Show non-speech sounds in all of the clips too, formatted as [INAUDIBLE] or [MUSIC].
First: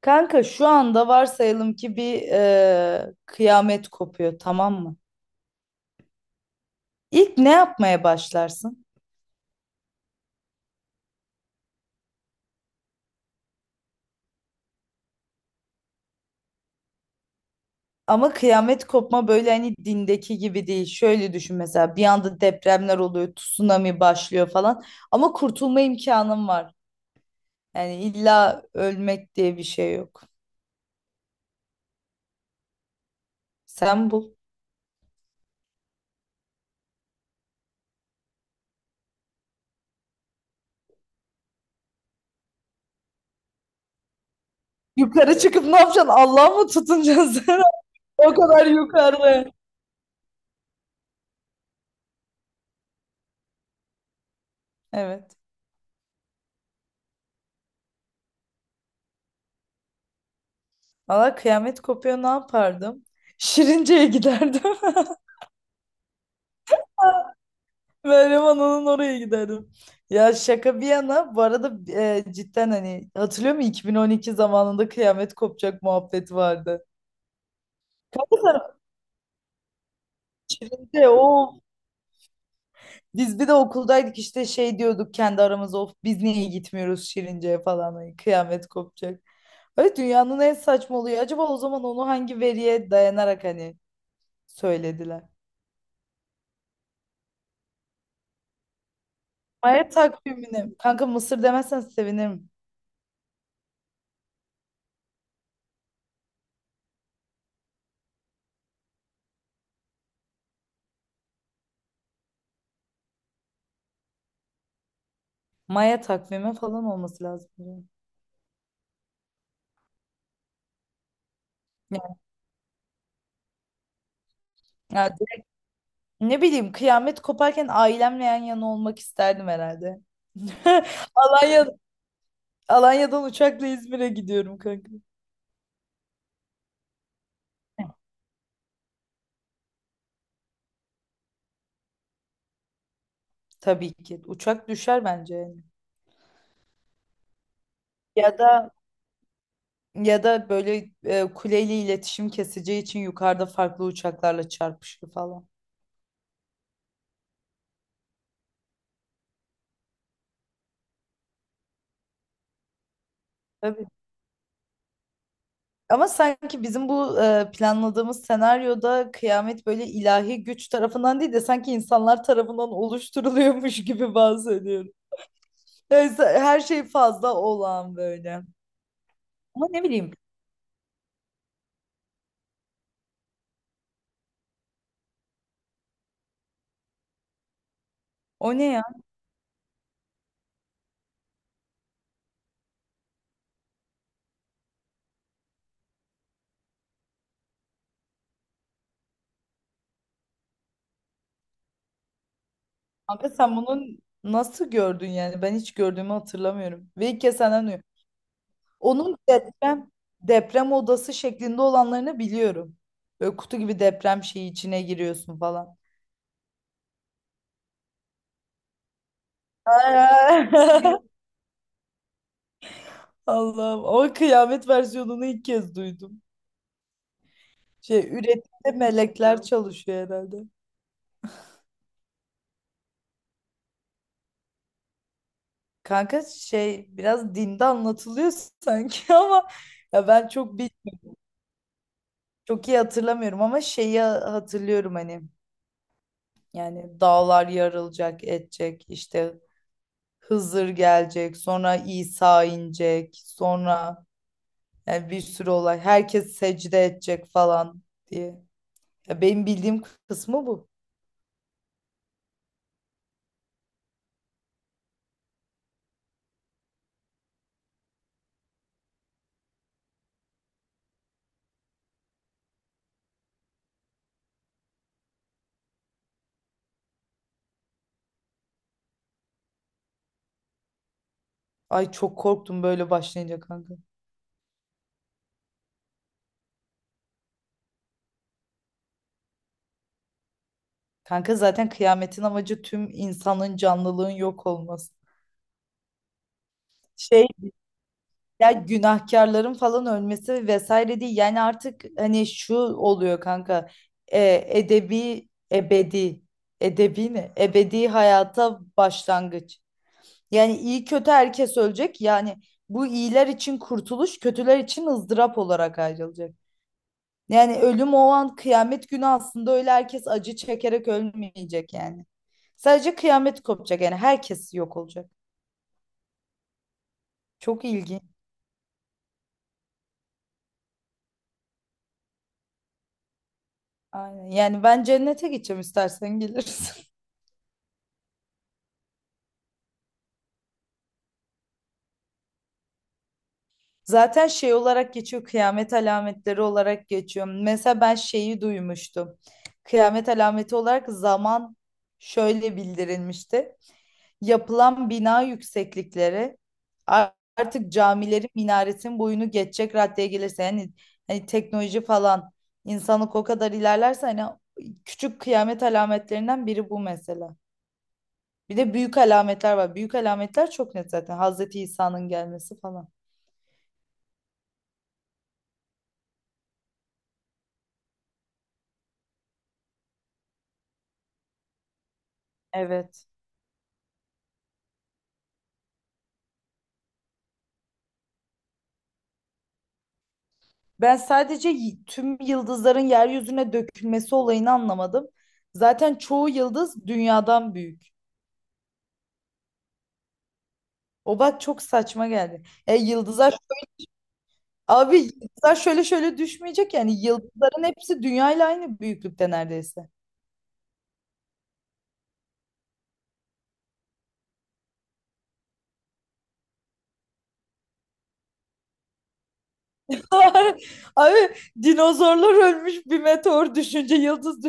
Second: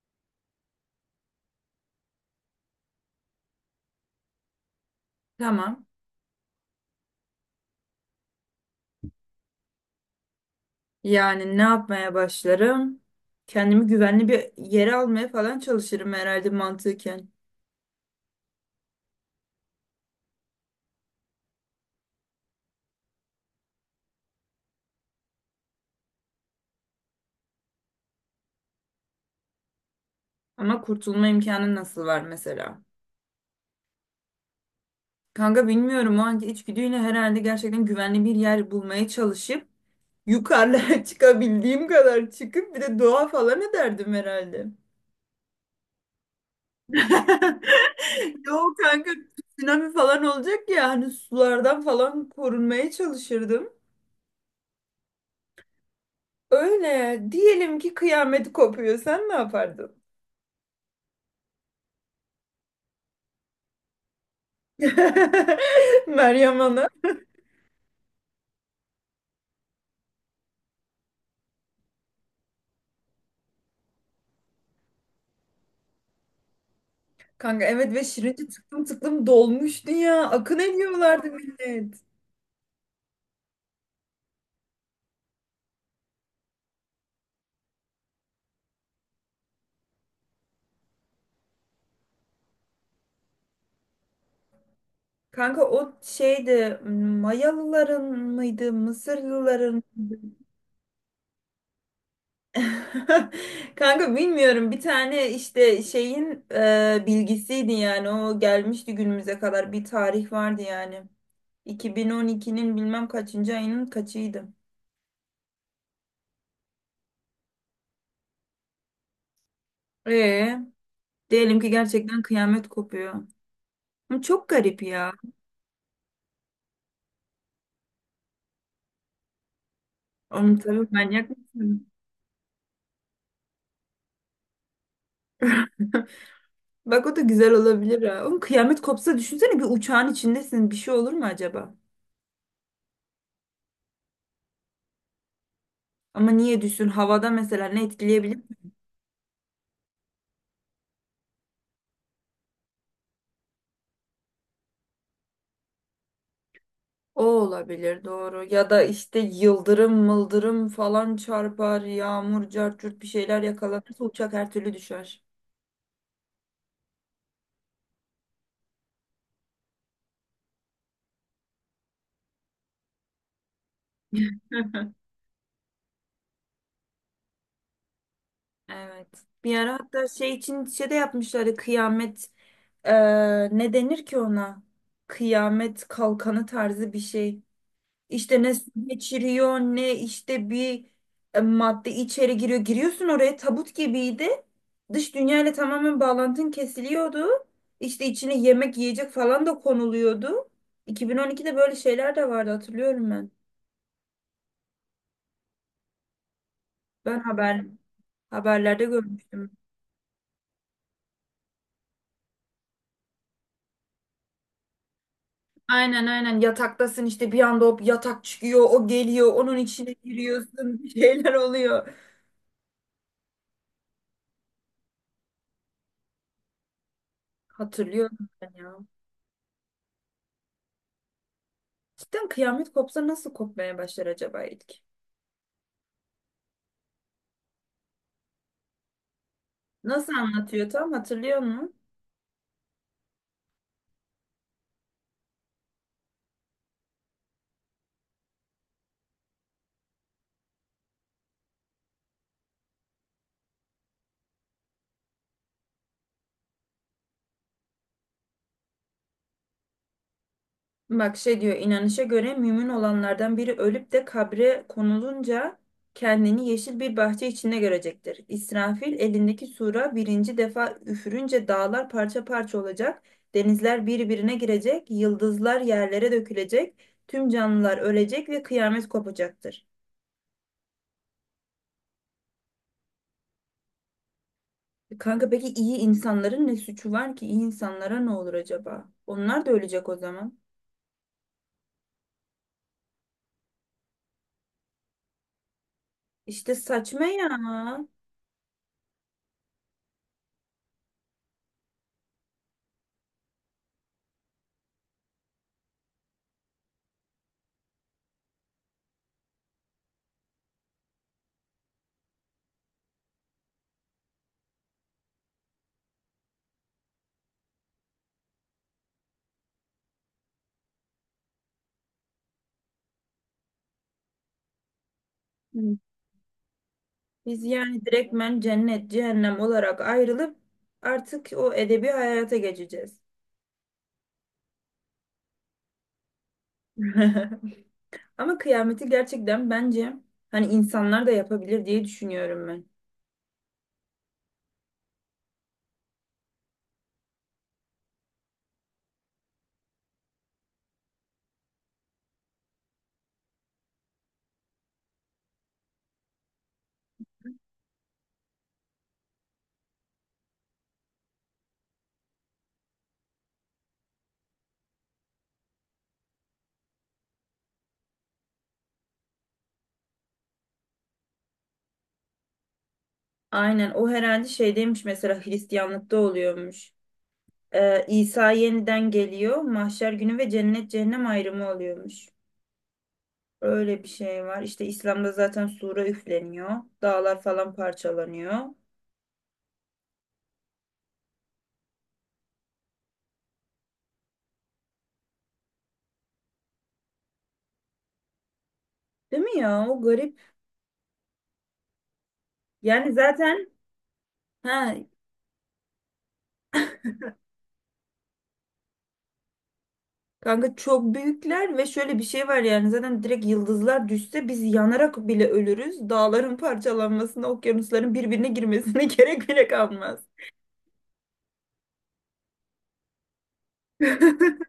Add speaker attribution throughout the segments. Speaker 1: Kanka şu anda varsayalım ki bir kıyamet kopuyor, tamam mı?
Speaker 2: Tamam.
Speaker 1: İlk ne yapmaya başlarsın?
Speaker 2: Yani ne yapmaya başlarım? Kendimi güvenli bir yere almaya falan çalışırım herhalde mantıken.
Speaker 1: Ama kıyamet kopma böyle hani dindeki gibi değil. Şöyle düşün, mesela bir anda depremler oluyor, tsunami başlıyor falan. Ama kurtulma imkanın var. Yani illa ölmek diye bir şey yok.
Speaker 2: Ama kurtulma imkanı nasıl var mesela?
Speaker 1: Sen bul.
Speaker 2: Kanka bilmiyorum, o anki içgüdüyle herhalde gerçekten güvenli bir yer bulmaya çalışıp yukarılara [LAUGHS] çıkabildiğim kadar çıkıp bir de doğa falan ederdim herhalde.
Speaker 1: Yukarı çıkıp ne yapacaksın? Allah'a mı tutunacaksın
Speaker 2: [LAUGHS]
Speaker 1: sen? [LAUGHS] O kadar
Speaker 2: Yok kanka,
Speaker 1: yukarı.
Speaker 2: tsunami falan olacak ya, hani sulardan falan korunmaya çalışırdım.
Speaker 1: Evet.
Speaker 2: Öyle diyelim ki kıyamet kopuyor, sen ne yapardın?
Speaker 1: Valla kıyamet kopuyor, ne yapardım? Şirince'ye giderdim. [LAUGHS]
Speaker 2: [LAUGHS] Meryem Ana.
Speaker 1: Meryem onun oraya giderdim. Ya şaka bir yana, bu arada cidden hani hatırlıyor musun, 2012 zamanında kıyamet kopacak muhabbeti vardı.
Speaker 2: Kanka evet, ve
Speaker 1: Kanka
Speaker 2: Şirince
Speaker 1: sen
Speaker 2: tıklım tıklım dolmuştu ya. Akın
Speaker 1: önce
Speaker 2: ediyorlardı
Speaker 1: o,
Speaker 2: millet.
Speaker 1: biz bir de okuldaydık işte, şey diyorduk kendi aramızda, of biz niye gitmiyoruz Şirince'ye falan, hani kıyamet kopacak. Öyle dünyanın en saçma oluyor. Acaba o zaman onu hangi veriye dayanarak hani söylediler?
Speaker 2: Kanka o şeydi, Mayalıların mıydı Mısırlıların
Speaker 1: Maya
Speaker 2: mıydı?
Speaker 1: takvimine. Kanka Mısır demezsen sevinirim.
Speaker 2: [LAUGHS] Kanka bilmiyorum, bir tane işte şeyin bilgisiydi yani, o gelmişti günümüze kadar, bir tarih vardı yani. 2012'nin bilmem kaçıncı ayının kaçıydı.
Speaker 1: Maya takvimi falan olması lazım. Yani
Speaker 2: Ee, Diyelim ki gerçekten kıyamet kopuyor. Ama çok garip ya.
Speaker 1: yani ne bileyim, kıyamet koparken ailemle yan yana olmak isterdim herhalde.
Speaker 2: Onu
Speaker 1: [LAUGHS]
Speaker 2: tabii, manyak
Speaker 1: Alanya,
Speaker 2: mısın?
Speaker 1: Alanya'dan uçakla İzmir'e gidiyorum kanka.
Speaker 2: [LAUGHS] Bak o da güzel olabilir ha. Oğlum kıyamet kopsa düşünsene, bir uçağın içindesin. Bir şey olur mu acaba?
Speaker 1: Tabii ki. Uçak düşer bence yani.
Speaker 2: Ama niye düşsün? Havada mesela ne
Speaker 1: Ya
Speaker 2: etkileyebilir?
Speaker 1: da, ya da böyle kuleyle iletişim keseceği için yukarıda farklı uçaklarla çarpışır falan.
Speaker 2: O olabilir, doğru. Ya da işte yıldırım mıldırım falan çarpar. Yağmur cart curt bir şeyler
Speaker 1: Tabii.
Speaker 2: yakalanırsa uçak her türlü düşer.
Speaker 1: Ama sanki bizim bu planladığımız senaryoda kıyamet böyle ilahi güç tarafından değil de sanki insanlar tarafından oluşturuluyormuş gibi
Speaker 2: [LAUGHS]
Speaker 1: bahsediyorum. Yani her şey fazla olağan böyle.
Speaker 2: Evet. Bir
Speaker 1: Ama
Speaker 2: ara
Speaker 1: ne
Speaker 2: hatta
Speaker 1: bileyim,
Speaker 2: şey için şey de yapmışlardı. Kıyamet ne denir ki ona? Kıyamet kalkanı tarzı bir şey. İşte
Speaker 1: o
Speaker 2: ne
Speaker 1: ne
Speaker 2: su
Speaker 1: ya?
Speaker 2: geçiriyor ne işte bir madde içeri giriyor. Giriyorsun oraya, tabut gibiydi. Dış dünyayla tamamen bağlantın kesiliyordu. İşte içine yemek yiyecek falan da konuluyordu. 2012'de böyle şeyler de vardı, hatırlıyorum
Speaker 1: Kanka
Speaker 2: ben.
Speaker 1: sen bunun nasıl gördün yani? Ben hiç gördüğümü hatırlamıyorum. Ve
Speaker 2: Ben
Speaker 1: ilk kez senden
Speaker 2: haber
Speaker 1: duyuyorum.
Speaker 2: Haberlerde
Speaker 1: Onun
Speaker 2: görmüştüm.
Speaker 1: deprem odası şeklinde olanlarını biliyorum. Böyle kutu gibi, deprem şeyi içine giriyorsun falan.
Speaker 2: Aynen aynen, yataktasın işte, bir anda o yatak çıkıyor, o geliyor, onun içine giriyorsun, bir
Speaker 1: [LAUGHS]
Speaker 2: şeyler oluyor.
Speaker 1: Allah'ım, o kıyamet versiyonunu ilk kez duydum. Şey
Speaker 2: Hatırlıyorum ben
Speaker 1: üretimde
Speaker 2: ya.
Speaker 1: melekler çalışıyor herhalde.
Speaker 2: Cidden kıyamet kopsa nasıl kopmaya başlar acaba ilk?
Speaker 1: Kanka şey, biraz dinde anlatılıyor sanki [LAUGHS] ama ya
Speaker 2: Nasıl
Speaker 1: ben
Speaker 2: anlatıyor, tam hatırlıyor musun?
Speaker 1: çok iyi hatırlamıyorum ama şeyi hatırlıyorum hani. Yani dağlar yarılacak, edecek, işte Hızır gelecek, sonra İsa inecek, sonra yani bir sürü olay. Herkes secde edecek falan diye. Ya benim bildiğim kısmı bu.
Speaker 2: Bak şey diyor, inanışa göre mümin olanlardan biri ölüp de kabre konulunca kendini yeşil bir bahçe içinde görecektir. İsrafil elindeki sura birinci defa üfürünce dağlar parça parça olacak, denizler birbirine girecek, yıldızlar yerlere dökülecek, tüm canlılar ölecek ve kıyamet kopacaktır.
Speaker 1: Ay çok korktum böyle başlayınca kanka.
Speaker 2: E kanka, peki iyi insanların ne suçu var ki? İyi insanlara ne olur acaba? Onlar da ölecek o zaman.
Speaker 1: Kanka zaten kıyametin amacı tüm insanın, canlılığın yok olması.
Speaker 2: İşte saçma
Speaker 1: Şey,
Speaker 2: ya.
Speaker 1: ya günahkarların falan ölmesi vesaire değil. Yani artık hani şu oluyor kanka. Edebi, ebedi. Edebi ne? Ebedi hayata başlangıç. Yani iyi kötü herkes ölecek. Yani bu iyiler için kurtuluş, kötüler için ızdırap olarak ayrılacak. Yani ölüm o an, kıyamet günü, aslında öyle herkes acı çekerek ölmeyecek yani. Sadece kıyamet kopacak, yani herkes yok olacak.
Speaker 2: Biz
Speaker 1: Çok
Speaker 2: yani
Speaker 1: ilginç.
Speaker 2: direktmen cennet cehennem olarak ayrılıp artık o edebi hayata geçeceğiz.
Speaker 1: Aynen. Yani ben cennete gideceğim, istersen gelirsin.
Speaker 2: [LAUGHS] Ama kıyameti gerçekten bence hani insanlar da yapabilir diye düşünüyorum ben.
Speaker 1: Zaten şey olarak geçiyor, kıyamet alametleri olarak geçiyor. Mesela ben şeyi duymuştum. Kıyamet alameti olarak zaman şöyle bildirilmişti. Yapılan bina yükseklikleri artık camilerin minaretin boyunu geçecek raddeye gelirse, yani hani teknoloji falan, insanlık o kadar ilerlerse, hani küçük kıyamet alametlerinden biri bu mesela. Bir de büyük alametler var. Büyük alametler çok net zaten. Hazreti İsa'nın gelmesi falan.
Speaker 2: Aynen, o herhalde şeydeymiş mesela, Hristiyanlıkta oluyormuş. İsa yeniden geliyor, mahşer günü ve cennet cehennem ayrımı oluyormuş.
Speaker 1: Evet.
Speaker 2: Öyle bir şey var. İşte İslam'da zaten sura üfleniyor, dağlar falan parçalanıyor.
Speaker 1: Ben sadece tüm yıldızların yeryüzüne dökülmesi olayını anlamadım. Zaten çoğu yıldız dünyadan büyük.
Speaker 2: Değil mi ya? O garip.
Speaker 1: O bak çok saçma geldi. E
Speaker 2: Yani
Speaker 1: yıldızlar
Speaker 2: zaten ha,
Speaker 1: abi, yıldızlar şöyle şöyle düşmeyecek, yani yıldızların hepsi dünyayla aynı büyüklükte neredeyse.
Speaker 2: kanka çok büyükler ve şöyle bir şey var yani, zaten direkt yıldızlar düşse biz yanarak bile ölürüz. Dağların parçalanmasına, okyanusların birbirine girmesine [LAUGHS] gerek bile kalmaz.
Speaker 1: [LAUGHS] Abi, dinozorlar ölmüş bir meteor düşünce, yıldız
Speaker 2: [LAUGHS]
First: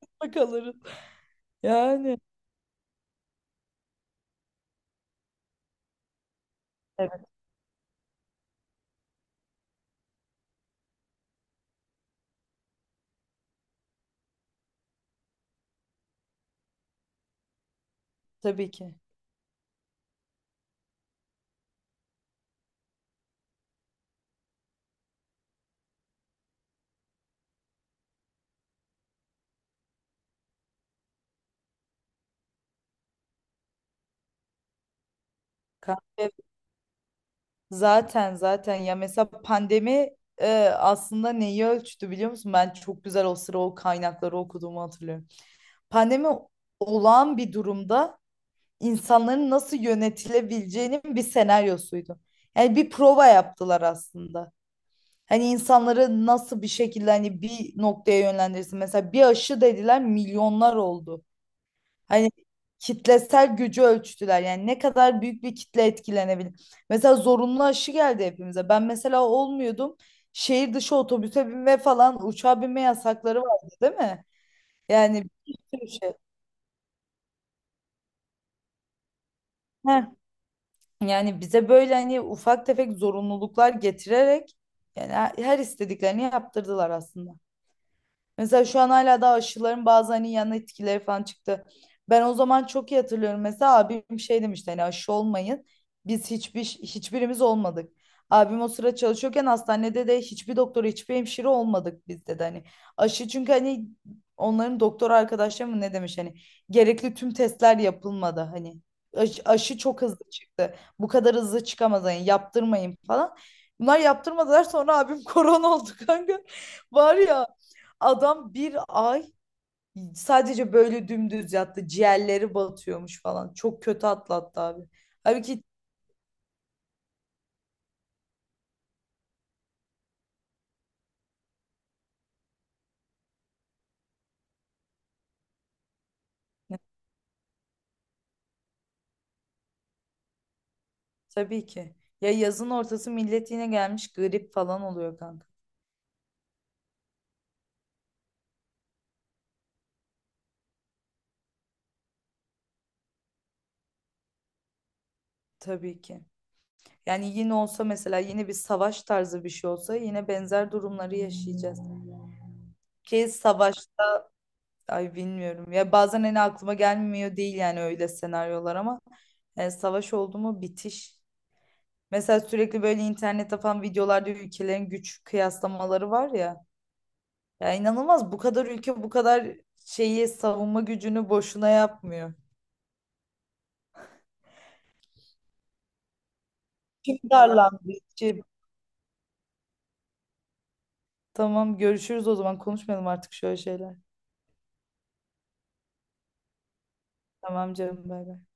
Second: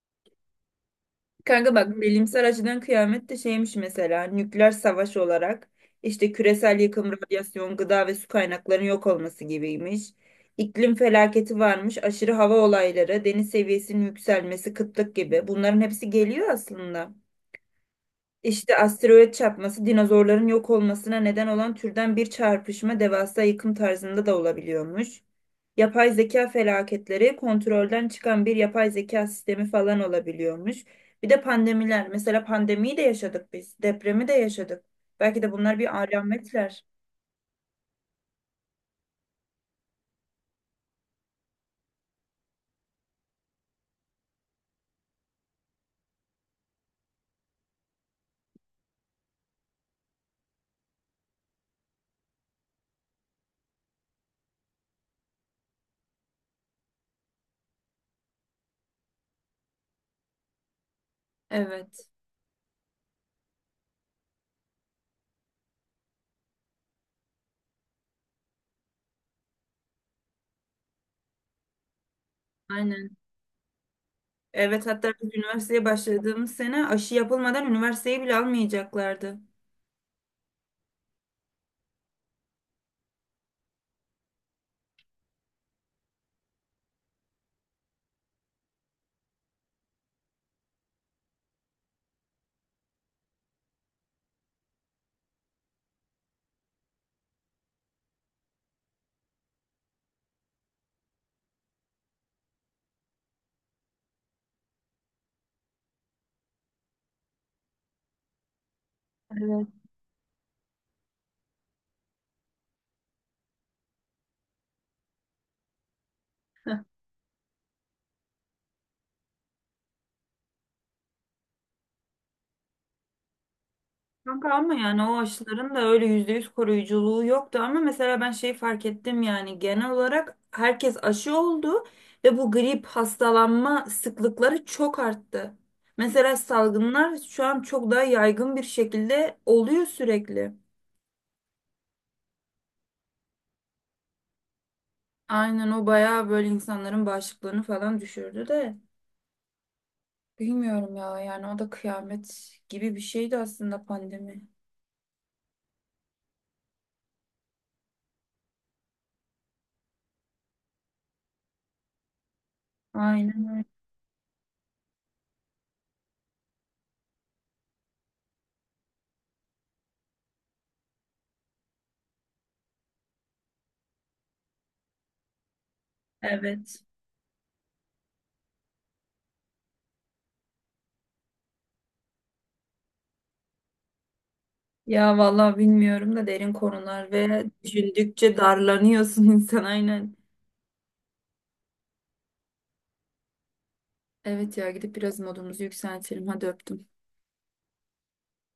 Speaker 1: düşünce kalırız.
Speaker 2: Kanka bak,
Speaker 1: Yani.
Speaker 2: bilimsel açıdan kıyamet de şeymiş mesela, nükleer savaş olarak işte küresel yıkım,
Speaker 1: Evet,
Speaker 2: radyasyon, gıda ve su kaynaklarının yok olması gibiymiş. İklim felaketi varmış, aşırı hava olayları, deniz seviyesinin yükselmesi, kıtlık gibi. Bunların hepsi geliyor aslında.
Speaker 1: tabii
Speaker 2: İşte
Speaker 1: ki.
Speaker 2: asteroid çarpması, dinozorların yok olmasına neden olan türden bir çarpışma, devasa yıkım tarzında da olabiliyormuş. Yapay zeka felaketleri, kontrolden çıkan bir yapay zeka sistemi falan olabiliyormuş. Bir de pandemiler. Mesela pandemiyi de yaşadık biz. Depremi de yaşadık. Belki de bunlar bir alametler.
Speaker 1: Zaten ya mesela pandemi e, aslında neyi ölçtü biliyor musun? Ben çok güzel o sıra o kaynakları okuduğumu hatırlıyorum. Pandemi, olağan bir durumda insanların nasıl yönetilebileceğinin bir senaryosuydu. Yani bir prova yaptılar aslında. Hani insanları nasıl bir şekilde, hani bir noktaya yönlendirirsin. Mesela bir aşı dediler, milyonlar oldu.
Speaker 2: Evet.
Speaker 1: Hani kitlesel gücü ölçtüler. Yani ne kadar büyük bir kitle etkilenebilir. Mesela zorunlu aşı geldi hepimize. Ben mesela olmuyordum. Şehir dışı otobüse binme falan, uçağa binme
Speaker 2: Aynen.
Speaker 1: yasakları vardı değil mi?
Speaker 2: Evet, hatta
Speaker 1: Yani
Speaker 2: biz
Speaker 1: bir
Speaker 2: üniversiteye
Speaker 1: sürü şey.
Speaker 2: başladığımız sene aşı yapılmadan üniversiteyi bile almayacaklardı.
Speaker 1: Heh. Yani bize böyle hani ufak tefek zorunluluklar getirerek yani her istediklerini yaptırdılar aslında. Mesela şu an hala daha aşıların bazı hani yan etkileri falan çıktı. Ben o zaman çok iyi hatırlıyorum. Mesela abim şey demişti, hani aşı olmayın. Biz hiçbirimiz olmadık. Abim o sıra çalışıyorken hastanede de hiçbir doktor, hiçbir hemşire olmadık biz dedi hani. Aşı çünkü hani onların doktor arkadaşları mı ne demiş hani, gerekli tüm testler yapılmadı hani. Aşı,
Speaker 2: Evet.
Speaker 1: aşı çok hızlı çıktı. Bu kadar hızlı çıkamaz hani, yaptırmayın falan. Bunlar yaptırmadılar, sonra abim [LAUGHS] korona oldu kanka. [LAUGHS] Var ya, adam bir ay sadece böyle dümdüz yattı. Ciğerleri batıyormuş falan. Çok kötü
Speaker 2: Kanka
Speaker 1: atlattı
Speaker 2: ama
Speaker 1: abi.
Speaker 2: yani o
Speaker 1: Halbuki
Speaker 2: aşıların da öyle %100 koruyuculuğu yoktu, ama mesela ben şeyi fark ettim, yani genel olarak herkes aşı oldu ve bu grip hastalanma sıklıkları çok arttı. Mesela salgınlar şu an çok daha yaygın bir şekilde oluyor sürekli.
Speaker 1: tabii ki. Ya yazın ortası millet yine gelmiş grip falan oluyor kanka.
Speaker 2: Aynen, o bayağı böyle insanların bağışıklığını falan düşürdü de, bilmiyorum ya yani, o da kıyamet gibi bir şeydi aslında pandemi.
Speaker 1: Tabii ki. Yani yine olsa, mesela yine bir savaş tarzı bir şey olsa, yine benzer durumları yaşayacağız. Ki
Speaker 2: Aynen öyle.
Speaker 1: savaş, ay bilmiyorum. Ya bazen hani aklıma gelmiyor değil yani, öyle senaryolar ama yani savaş oldu mu bitiş. Mesela sürekli böyle internette falan videolarda ülkelerin güç kıyaslamaları var ya.
Speaker 2: Evet.
Speaker 1: Ya inanılmaz, bu kadar ülke bu kadar şeyi, savunma gücünü boşuna yapmıyor.
Speaker 2: Ya vallahi bilmiyorum da, derin konular
Speaker 1: Kim
Speaker 2: ve
Speaker 1: darlandı?
Speaker 2: düşündükçe
Speaker 1: Kim?
Speaker 2: darlanıyorsun [LAUGHS] insan, aynen.
Speaker 1: Tamam, görüşürüz o zaman, konuşmayalım artık şöyle şeyler.
Speaker 2: Evet ya, gidip biraz modumuzu yükseltelim. Hadi öptüm.
Speaker 1: Tamam canım, bay bay.